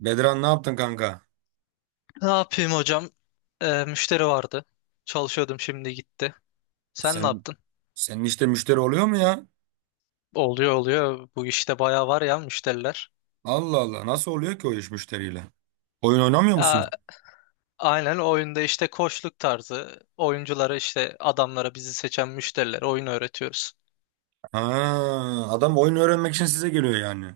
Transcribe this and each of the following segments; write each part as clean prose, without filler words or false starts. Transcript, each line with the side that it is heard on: right: Bedran ne yaptın kanka?
left: Ne yapayım hocam? Müşteri vardı. Çalışıyordum, şimdi gitti. Sen ne
right: Sen
left: yaptın?
right: senin işte müşteri oluyor mu ya?
left: Oluyor oluyor. Bu işte bayağı var ya müşteriler.
right: Allah Allah nasıl oluyor ki o iş müşteriyle? Oyun oynamıyor
left: Aa,
right: musun?
left: aynen, oyunda işte koçluk tarzı. Oyunculara işte adamlara bizi seçen müşterilere oyun öğretiyoruz.
right: Ha, adam oyun öğrenmek için size geliyor yani.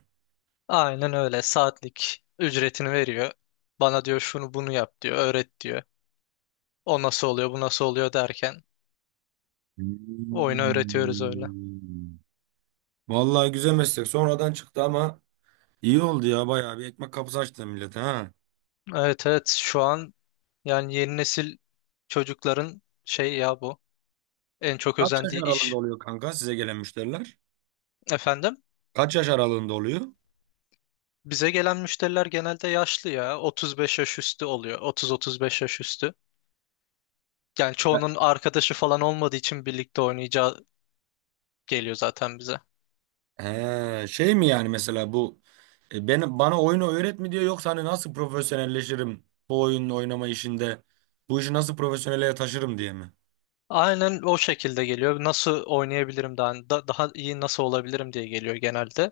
left: Aynen öyle. Saatlik ücretini veriyor. Bana diyor şunu bunu yap diyor. Öğret diyor. O nasıl oluyor bu nasıl oluyor derken oyunu öğretiyoruz öyle.
right: Hmm. Vallahi güzel meslek. Sonradan çıktı ama iyi oldu ya. Bayağı bir ekmek kapısı açtı millete ha.
left: Evet evet, şu an yani yeni nesil çocukların şey ya bu. En çok
right: Kaç yaş
left: özendiği
right: aralığında
left: iş
right: oluyor kanka size gelen müşteriler?
left: efendim.
right: Kaç yaş aralığında oluyor?
left: Bize gelen müşteriler genelde yaşlı ya. 35 yaş üstü oluyor. 30-35 yaş üstü. Yani çoğunun arkadaşı falan olmadığı için birlikte oynayacağı geliyor zaten bize.
right: He, şey mi yani mesela bu bana oyunu öğret mi diyor yoksa hani nasıl profesyonelleşirim bu oyunun oynama işinde bu işi nasıl profesyonele taşırım diye mi?
left: Aynen o şekilde geliyor. Nasıl oynayabilirim daha, daha iyi nasıl olabilirim diye geliyor genelde.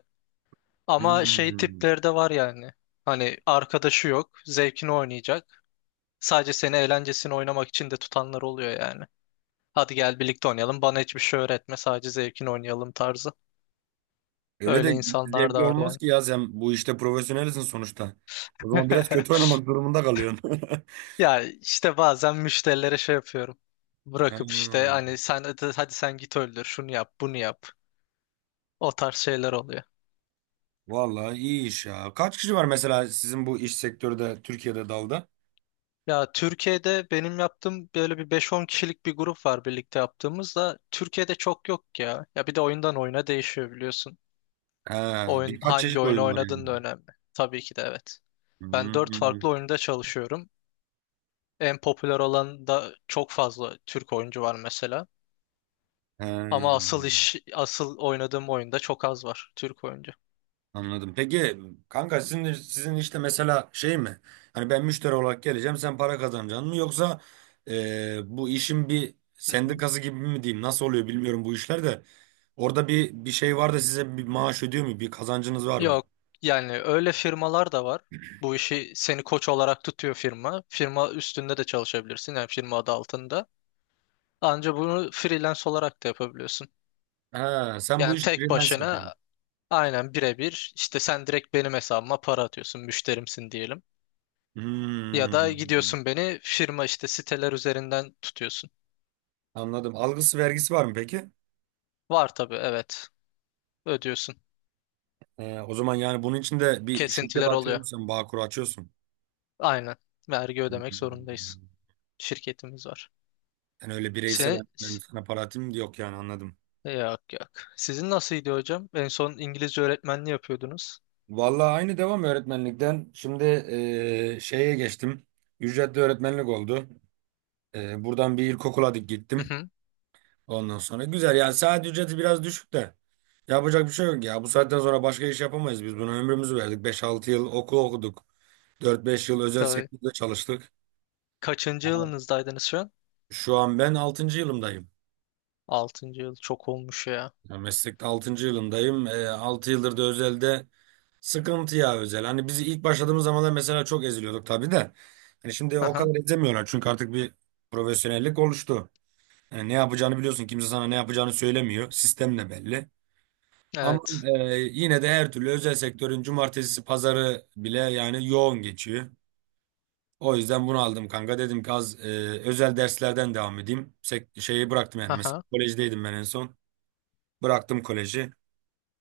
left: Ama şey
right: Hmm.
left: tipleri de var yani. Hani arkadaşı yok, zevkini oynayacak. Sadece seni eğlencesini oynamak için de tutanlar oluyor yani. Hadi gel birlikte oynayalım. Bana hiçbir şey öğretme, sadece zevkini oynayalım tarzı.
right: Öyle de
left: Öyle
right: hiç
left: insanlar da
right: zevkli
left: var
right: olmaz
left: yani.
right: ki ya sen bu işte profesyonelsin sonuçta. O zaman biraz kötü oynamak durumunda kalıyorsun.
left: Ya işte bazen müşterilere şey yapıyorum. Bırakıp işte
right: Hmm.
left: hani sen hadi hadi sen git öldür şunu yap bunu yap. O tarz şeyler oluyor.
right: Vallahi iyi iş ya. Kaç kişi var mesela sizin bu iş sektörde Türkiye'de dalda?
left: Ya Türkiye'de benim yaptığım böyle bir beş-on kişilik bir grup var birlikte yaptığımız da, Türkiye'de çok yok ya. Ya bir de oyundan oyuna değişiyor biliyorsun.
right: He,
left: Oyun,
right: birkaç
left: hangi
right: çeşit
left: oyunu
right: oyun var yani.
left: oynadığın da önemli. Tabii ki de, evet. Ben 4
right: Hmm.
left: farklı oyunda çalışıyorum. En popüler olan da çok fazla Türk oyuncu var mesela.
right: He.
left: Ama asıl iş, asıl oynadığım oyunda çok az var Türk oyuncu.
right: Anladım. Peki kanka sizin işte mesela şey mi? Hani ben müşteri olarak geleceğim, sen para kazanacaksın mı? Yoksa bu işin bir
left: Hı hı.
right: sendikası gibi mi diyeyim? Nasıl oluyor bilmiyorum bu işler de. Orada bir şey var da size bir maaş ödüyor mu? Bir kazancınız var mı?
left: Yok, yani öyle firmalar da var. Bu işi seni koç olarak tutuyor firma. Firma üstünde de çalışabilirsin yani, firma adı altında. Ancak bunu freelance olarak da yapabiliyorsun.
right: Ha, sen bu
left: Yani
right: iş
left: tek
right: freelance yapıyorsun.
left: başına, aynen birebir işte, sen direkt benim hesabıma para atıyorsun müşterimsin diyelim. Ya da
right: Hmm,
left: gidiyorsun beni firma işte siteler üzerinden tutuyorsun.
right: anladım. Algısı vergisi var mı peki?
left: Var tabii, evet, ödüyorsun.
right: O zaman yani bunun için de bir şirket
left: Kesintiler oluyor.
right: açıyorsun, sen Bağkur açıyorsun.
left: Aynen, vergi ödemek
right: Hmm.
left: zorundayız. Şirketimiz var.
right: Yani öyle bireysel
left: Se
right: hani ben sana para atayım yok yani anladım.
left: Yok yok. Sizin nasılydı hocam? En son İngilizce öğretmenliği yapıyordunuz.
right: Vallahi aynı devam öğretmenlikten. Şimdi şeye geçtim. Ücretli öğretmenlik oldu. Buradan bir ilkokula dik
left: Hı
right: gittim.
left: hı.
right: Ondan sonra güzel ya saat ücreti biraz düşük de. Yapacak bir şey yok ya. Bu saatten sonra başka iş yapamayız biz. Buna ömrümüzü verdik. 5-6 yıl okul okuduk. 4-5 yıl özel
left: Tabii.
right: sektörde çalıştık.
left: Kaçıncı yılınızdaydınız şu an?
right: Şu an ben altıncı yılımdayım.
left: Altıncı yıl. Çok olmuş ya.
right: Ya meslekte altıncı yılımdayım. 6 yıldır da özelde. Sıkıntı ya özel. Hani biz ilk başladığımız zamanlar mesela çok eziliyorduk tabii de. Hani şimdi
left: Hı
right: o
left: hı.
right: kadar ezemiyorlar çünkü artık bir profesyonellik oluştu. Yani ne yapacağını biliyorsun. Kimse sana ne yapacağını söylemiyor. Sistem de belli. Ama
left: Evet.
right: yine de her türlü özel sektörün cumartesi pazarı bile yani yoğun geçiyor. O yüzden bunu aldım kanka. Dedim ki az özel derslerden devam edeyim. Şeyi bıraktım yani.
left: Hı
right: Mesela
left: hı.
right: kolejdeydim ben en son. Bıraktım koleji.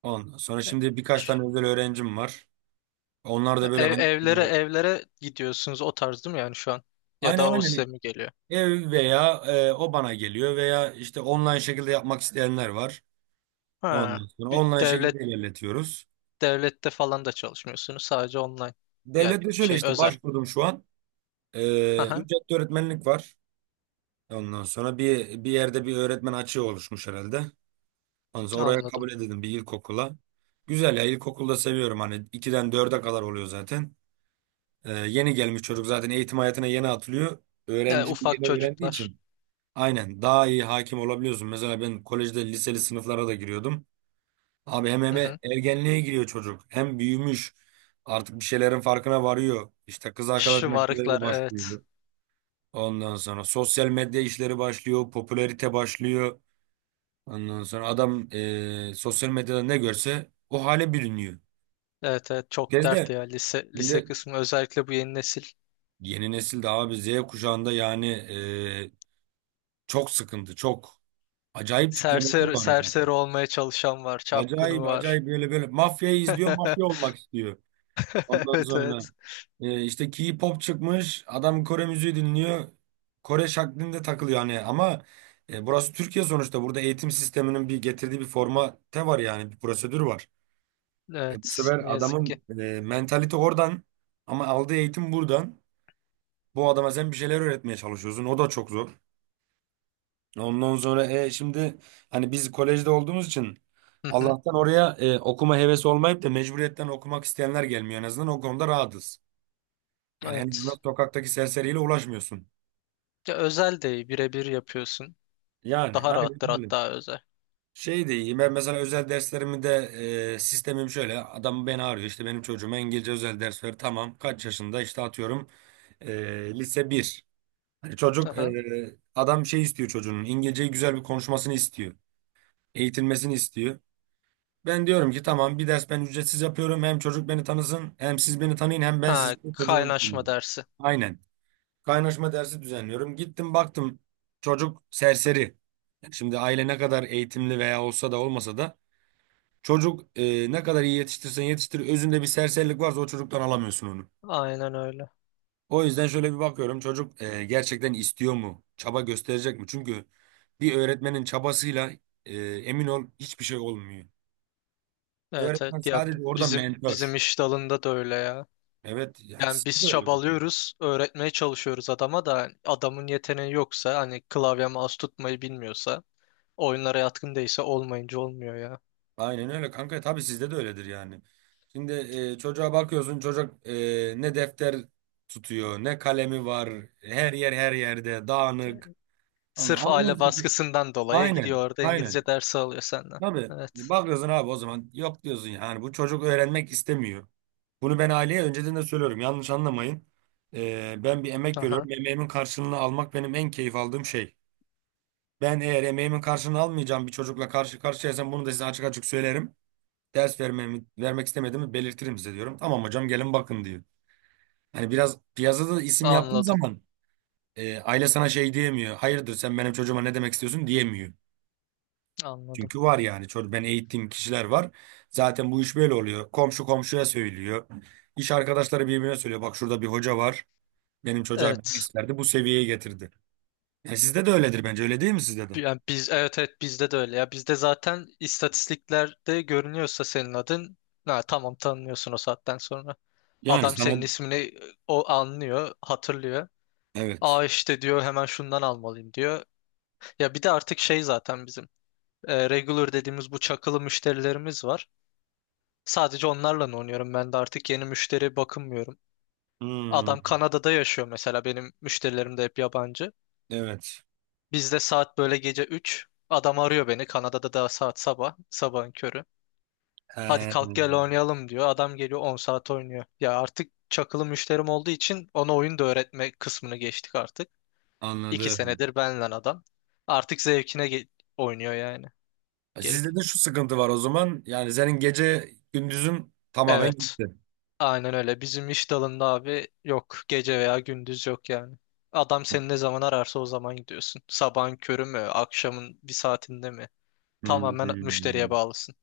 right: Ondan sonra
left: E-
right: şimdi birkaç tane özel öğrencim var. Onlar da böyle hani
left: Evlere
right: e,
left: evlere gidiyorsunuz o tarz değil mi yani şu an? Ya
right: aynen
left: da o size
right: aynen.
left: mi geliyor?
right: Ev veya o bana geliyor veya işte online şekilde yapmak isteyenler var.
left: Ha.
right: Ondan sonra
left: Bir
right: online
left: Devlet
right: şekilde ilerletiyoruz.
left: Devlette falan da çalışmıyorsunuz. Sadece online. Yani
right: Devlette şöyle
left: şey,
right: işte
left: özel.
right: başvurdum şu an.
left: Hı
right: E,
left: hı.
right: Ücretli öğretmenlik var. Ondan sonra bir yerde bir öğretmen açığı oluşmuş herhalde. Ondan sonra oraya
left: Anladım.
right: kabul edildim bir ilkokula. Güzel ya ilkokulda seviyorum hani 2'den dörde kadar oluyor zaten. Yeni gelmiş çocuk zaten eğitim hayatına yeni atılıyor.
left: Yani
right: Öğrenci
left: ufak
right: yeni öğrendiği
left: çocuklar.
right: için. Aynen daha iyi hakim olabiliyorsun. Mesela ben kolejde liseli sınıflara da giriyordum. Abi hem
left: Hı
right: hem
left: hı.
right: ergenliğe giriyor çocuk. Hem büyümüş. Artık bir şeylerin farkına varıyor. İşte kız arkadaş
left: Şımarıklar,
right: meseleleri
left: evet.
right: başlıyor. Ondan sonra sosyal medya işleri başlıyor. Popülarite başlıyor. Ondan sonra adam sosyal medyada ne görse o hale bürünüyor.
left: Evet evet, çok dert
right: Gezde
left: ya lise lise
right: şimdi
left: kısmı özellikle bu yeni nesil.
right: yeni nesilde de abi Z kuşağında yani çok sıkıntı. Çok acayip tiplemeler
left: Serseri,
right: var yani.
left: serseri olmaya çalışan var, çapkını
right: Acayip
left: var.
right: acayip böyle böyle mafyayı izliyor mafya olmak istiyor. Ondan
left: Evet
right: sonra
left: evet.
right: İşte K-pop çıkmış. Adam Kore müziği dinliyor. Kore şaklinde takılıyor hani ama burası Türkiye sonuçta. Burada eğitim sisteminin bir getirdiği bir formate var yani bir prosedür var. Bu
left: Evet, ne
right: sefer
left: yazık ki.
right: adamın mentalite oradan ama aldığı eğitim buradan. Bu adama sen bir şeyler öğretmeye çalışıyorsun. O da çok zor. Ondan sonra şimdi hani biz kolejde olduğumuz için
left: Hı hı.
right: Allah'tan oraya okuma hevesi olmayıp da mecburiyetten okumak isteyenler gelmiyor. En azından o konuda rahatız. Yani en azından
left: Evet.
right: sokaktaki serseriyle uğraşmıyorsun.
left: Ya, özel değil birebir yapıyorsun.
right: Yani
left: Daha
right: aynen
left: rahattır
right: öyle.
left: hatta özel.
right: Şey de iyi. Ben mesela özel derslerimi de sistemim şöyle. Adam beni arıyor. İşte benim çocuğuma İngilizce özel ders ver. Tamam. Kaç yaşında? İşte atıyorum lise bir. Hani çocuk
left: Aha.
right: adam şey istiyor çocuğunun. İngilizceyi güzel bir konuşmasını istiyor. Eğitilmesini istiyor. Ben diyorum ki tamam bir ders ben ücretsiz yapıyorum. Hem çocuk beni tanısın hem siz beni tanıyın hem ben
left: Ha,
right: sizin çocuğunu
left: kaynaşma
right: tanıyayım.
left: dersi.
right: Aynen. Kaynaşma dersi düzenliyorum. Gittim baktım çocuk serseri. Yani şimdi aile ne kadar eğitimli veya olsa da olmasa da çocuk ne kadar iyi yetiştirsen yetiştir özünde bir serserilik varsa o çocuktan alamıyorsun onu.
left: Aynen öyle.
right: O yüzden şöyle bir bakıyorum çocuk gerçekten istiyor mu? Çaba gösterecek mi? Çünkü bir öğretmenin çabasıyla emin ol hiçbir şey olmuyor.
left: Evet
right: Öğretmen
left: evet, ya
right: sadece orada
left: bizim
right: mentor.
left: bizim iş dalında da öyle ya.
right: Evet yani
left: Yani
right: siz de
left: biz
right: öyle.
left: çabalıyoruz, öğretmeye çalışıyoruz adama da, hani adamın yeteneği yoksa, hani klavye mouse tutmayı bilmiyorsa, oyunlara yatkın değilse, olmayınca olmuyor ya.
right: Aynen öyle kanka. Tabii sizde de öyledir yani. Şimdi çocuğa bakıyorsun çocuk ne defter tutuyor ne kalemi var. Her yer her yerde dağınık.
left: Yani sırf aile
right: Anlıyorsun.
left: baskısından dolayı
right: Aynen.
left: gidiyor orada
right: Aynen.
left: İngilizce dersi alıyor senden.
right: Tabii.
left: Evet.
right: Bakıyorsun abi o zaman yok diyorsun yani bu çocuk öğrenmek istemiyor. Bunu ben aileye önceden de söylüyorum. Yanlış anlamayın. Ben bir emek
left: Aha.
right: veriyorum. Emeğimin karşılığını almak benim en keyif aldığım şey. Ben eğer emeğimin karşılığını almayacağım bir çocukla karşı karşıyaysam bunu da size açık açık söylerim ders vermemi, vermek istemediğimi belirtirim size diyorum. Tamam hocam gelin bakın diyor. Hani biraz piyasada da isim yaptığın
left: Anladım.
right: zaman aile sana şey diyemiyor. Hayırdır sen benim çocuğuma ne demek istiyorsun diyemiyor.
left: Anladım.
right: Çünkü var yani çocuk ben eğittiğim kişiler var. Zaten bu iş böyle oluyor. Komşu komşuya söylüyor. İş arkadaşları birbirine söylüyor. Bak şurada bir hoca var. Benim çocuğa bir
left: Evet.
right: ders verdi bu seviyeye getirdi. Yani sizde de öyledir bence öyle değil mi sizde de?
left: Yani biz evet evet, bizde de öyle ya. Bizde zaten istatistiklerde görünüyorsa senin adın, ha, tamam, tanınıyorsun o saatten sonra.
right: Yani
left: Adam
right: sana
left: senin ismini o anlıyor, hatırlıyor.
right: evet.
left: Aa, işte diyor, hemen şundan almalıyım diyor. Ya bir de artık şey zaten bizim, regular dediğimiz bu çakılı müşterilerimiz var. Sadece onlarla oynuyorum, ben de artık yeni müşteri bakınmıyorum.
right: Hmm,
left: Adam Kanada'da yaşıyor mesela, benim müşterilerim de hep yabancı.
right: evet.
left: Bizde saat böyle gece üç, adam arıyor beni, Kanada'da da saat sabah, sabahın körü. Hadi kalk gel
right: He,
left: oynayalım diyor. Adam geliyor 10 saat oynuyor. Ya artık çakılı müşterim olduğu için ona oyun da öğretme kısmını geçtik artık. 2
right: anladım.
left: senedir benle adam. Artık zevkine oynuyor yani. Gelip.
right: Sizde de şu sıkıntı var o zaman. Yani senin gece gündüzün tamamen
left: Evet.
right: gitti.
left: Aynen öyle. Bizim iş dalında abi yok. Gece veya gündüz yok yani. Adam seni ne zaman ararsa o zaman gidiyorsun. Sabahın körü mü, akşamın bir saatinde mi? Tamamen
right: Hmm.
left: müşteriye bağlısın.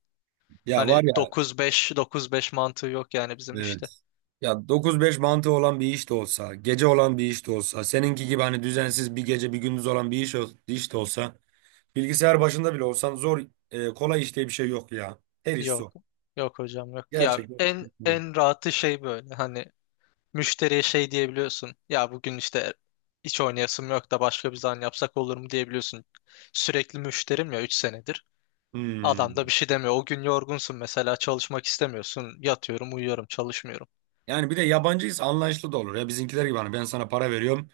right: Ya var
left: Hani
right: ya
left: 9-5, 9-5 mantığı yok yani bizim
right: evet.
left: işte.
right: Ya 9-5 mantığı olan bir iş de olsa, gece olan bir iş de olsa, seninki gibi hani düzensiz bir gece bir gündüz olan bir iş, iş de olsa, bilgisayar başında bile olsan zor, kolay iş diye bir şey yok ya. Her iş
left: Yok.
right: zor.
left: Yok hocam yok. Ya
right: Gerçekten.
left: en en rahatı şey böyle. Hani müşteriye şey diyebiliyorsun. Ya bugün işte hiç oynayasım yok da başka bir zaman yapsak olur mu diyebiliyorsun. Sürekli müşterim ya, 3 senedir. Adam da
right: Hmm.
left: bir şey demiyor. O gün yorgunsun mesela, çalışmak istemiyorsun. Yatıyorum, uyuyorum, çalışmıyorum.
right: Yani bir de yabancıyız anlayışlı da olur. Ya bizimkiler gibi hani ben sana para veriyorum.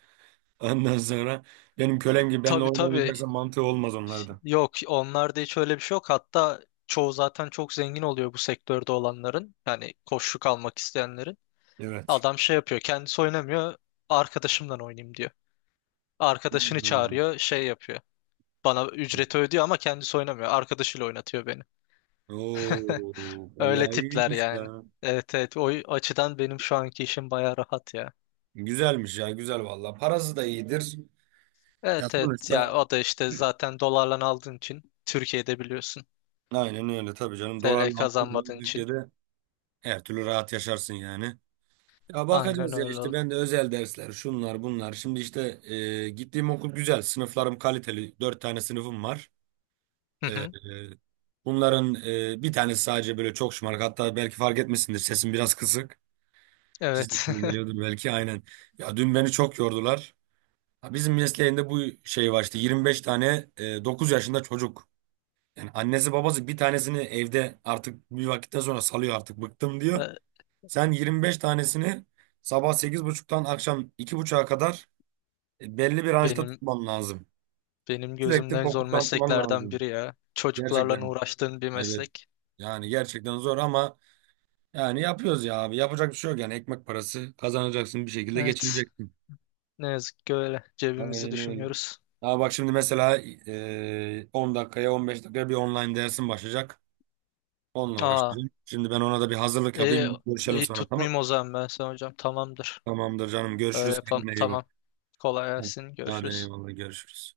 right: Ondan sonra benim kölem gibi benimle
left: Tabii
right: oyun
left: tabii.
right: oynayacaksan mantığı olmaz onlarda.
left: Yok, onlarda hiç öyle bir şey yok. Hatta çoğu zaten çok zengin oluyor bu sektörde olanların. Yani koçluk almak isteyenlerin.
right: Evet.
left: Adam şey yapıyor, kendisi oynamıyor. Arkadaşımdan oynayayım diyor. Arkadaşını
right: Hmm.
left: çağırıyor. Şey yapıyor. Bana ücreti ödüyor ama kendisi oynamıyor. Arkadaşıyla oynatıyor beni.
right: Oo,
left: Öyle
right: vallahi
left: tipler
right: iyiymiş
left: yani.
right: ya.
left: Evet evet. O açıdan benim şu anki işim baya rahat ya.
right: Güzelmiş ya, güzel vallahi. Parası da iyidir. Ya
left: Evet evet, ya
right: sonuçta
left: o da işte zaten dolarla aldığın için Türkiye'de biliyorsun.
right: aynen öyle tabii canım.
left: TL
right: Dolarla aldığın zaman
left: kazanmadığın için.
right: Türkiye'de her türlü rahat yaşarsın yani. Ya
left: Aynen
right: bakacağız ya
left: öyle
right: işte
left: oldu.
right: ben de özel dersler şunlar bunlar. Şimdi işte gittiğim okul güzel. Sınıflarım kaliteli. Dört tane sınıfım var.
left: Hı
right: E, e,
left: hı.
right: Bunların bir tanesi sadece böyle çok şımarık. Hatta belki fark etmişsindir sesim biraz kısık.
left: Evet.
right: Kesinlikle geliyordur belki aynen. Ya dün beni çok yordular. Ha, bizim mesleğinde bu şey var işte 25 tane 9 yaşında çocuk. Yani annesi babası bir tanesini evde artık bir vakitten sonra salıyor artık bıktım diyor.
left: Ya
right: Sen 25 tanesini sabah 8.30'dan akşam 2.30'a kadar belli bir ranjda
left: Benim
right: tutman lazım.
left: benim
right: Sürekli
left: gözümden zor
right: fokuslanman
left: mesleklerden
right: lazım.
left: biri ya. Çocuklarla
right: Gerçekten
left: uğraştığın bir
right: evet.
left: meslek.
right: Yani gerçekten zor ama yani yapıyoruz ya abi. Yapacak bir şey yok yani ekmek parası kazanacaksın bir şekilde
left: Evet.
right: geçineceksin.
left: Ne yazık ki öyle. Cebimizi
right: Aynen öyle.
left: düşünüyoruz.
right: Ama bak şimdi mesela 10 dakikaya 15 dakikaya bir online dersim başlayacak. Onunla
left: Aa,
right: uğraşacağım. Şimdi ben ona da bir hazırlık
left: iyi,
right: yapayım. Görüşelim
left: iyi
right: sonra tamam mı?
left: tutmayayım o zaman ben sana hocam. Tamamdır.
right: Tamamdır canım.
left: Öyle
right: Görüşürüz.
left: yapalım.
right: Kendine iyi bak.
left: Tamam. Kolay gelsin.
right: Hadi
left: Görüşürüz.
right: eyvallah görüşürüz.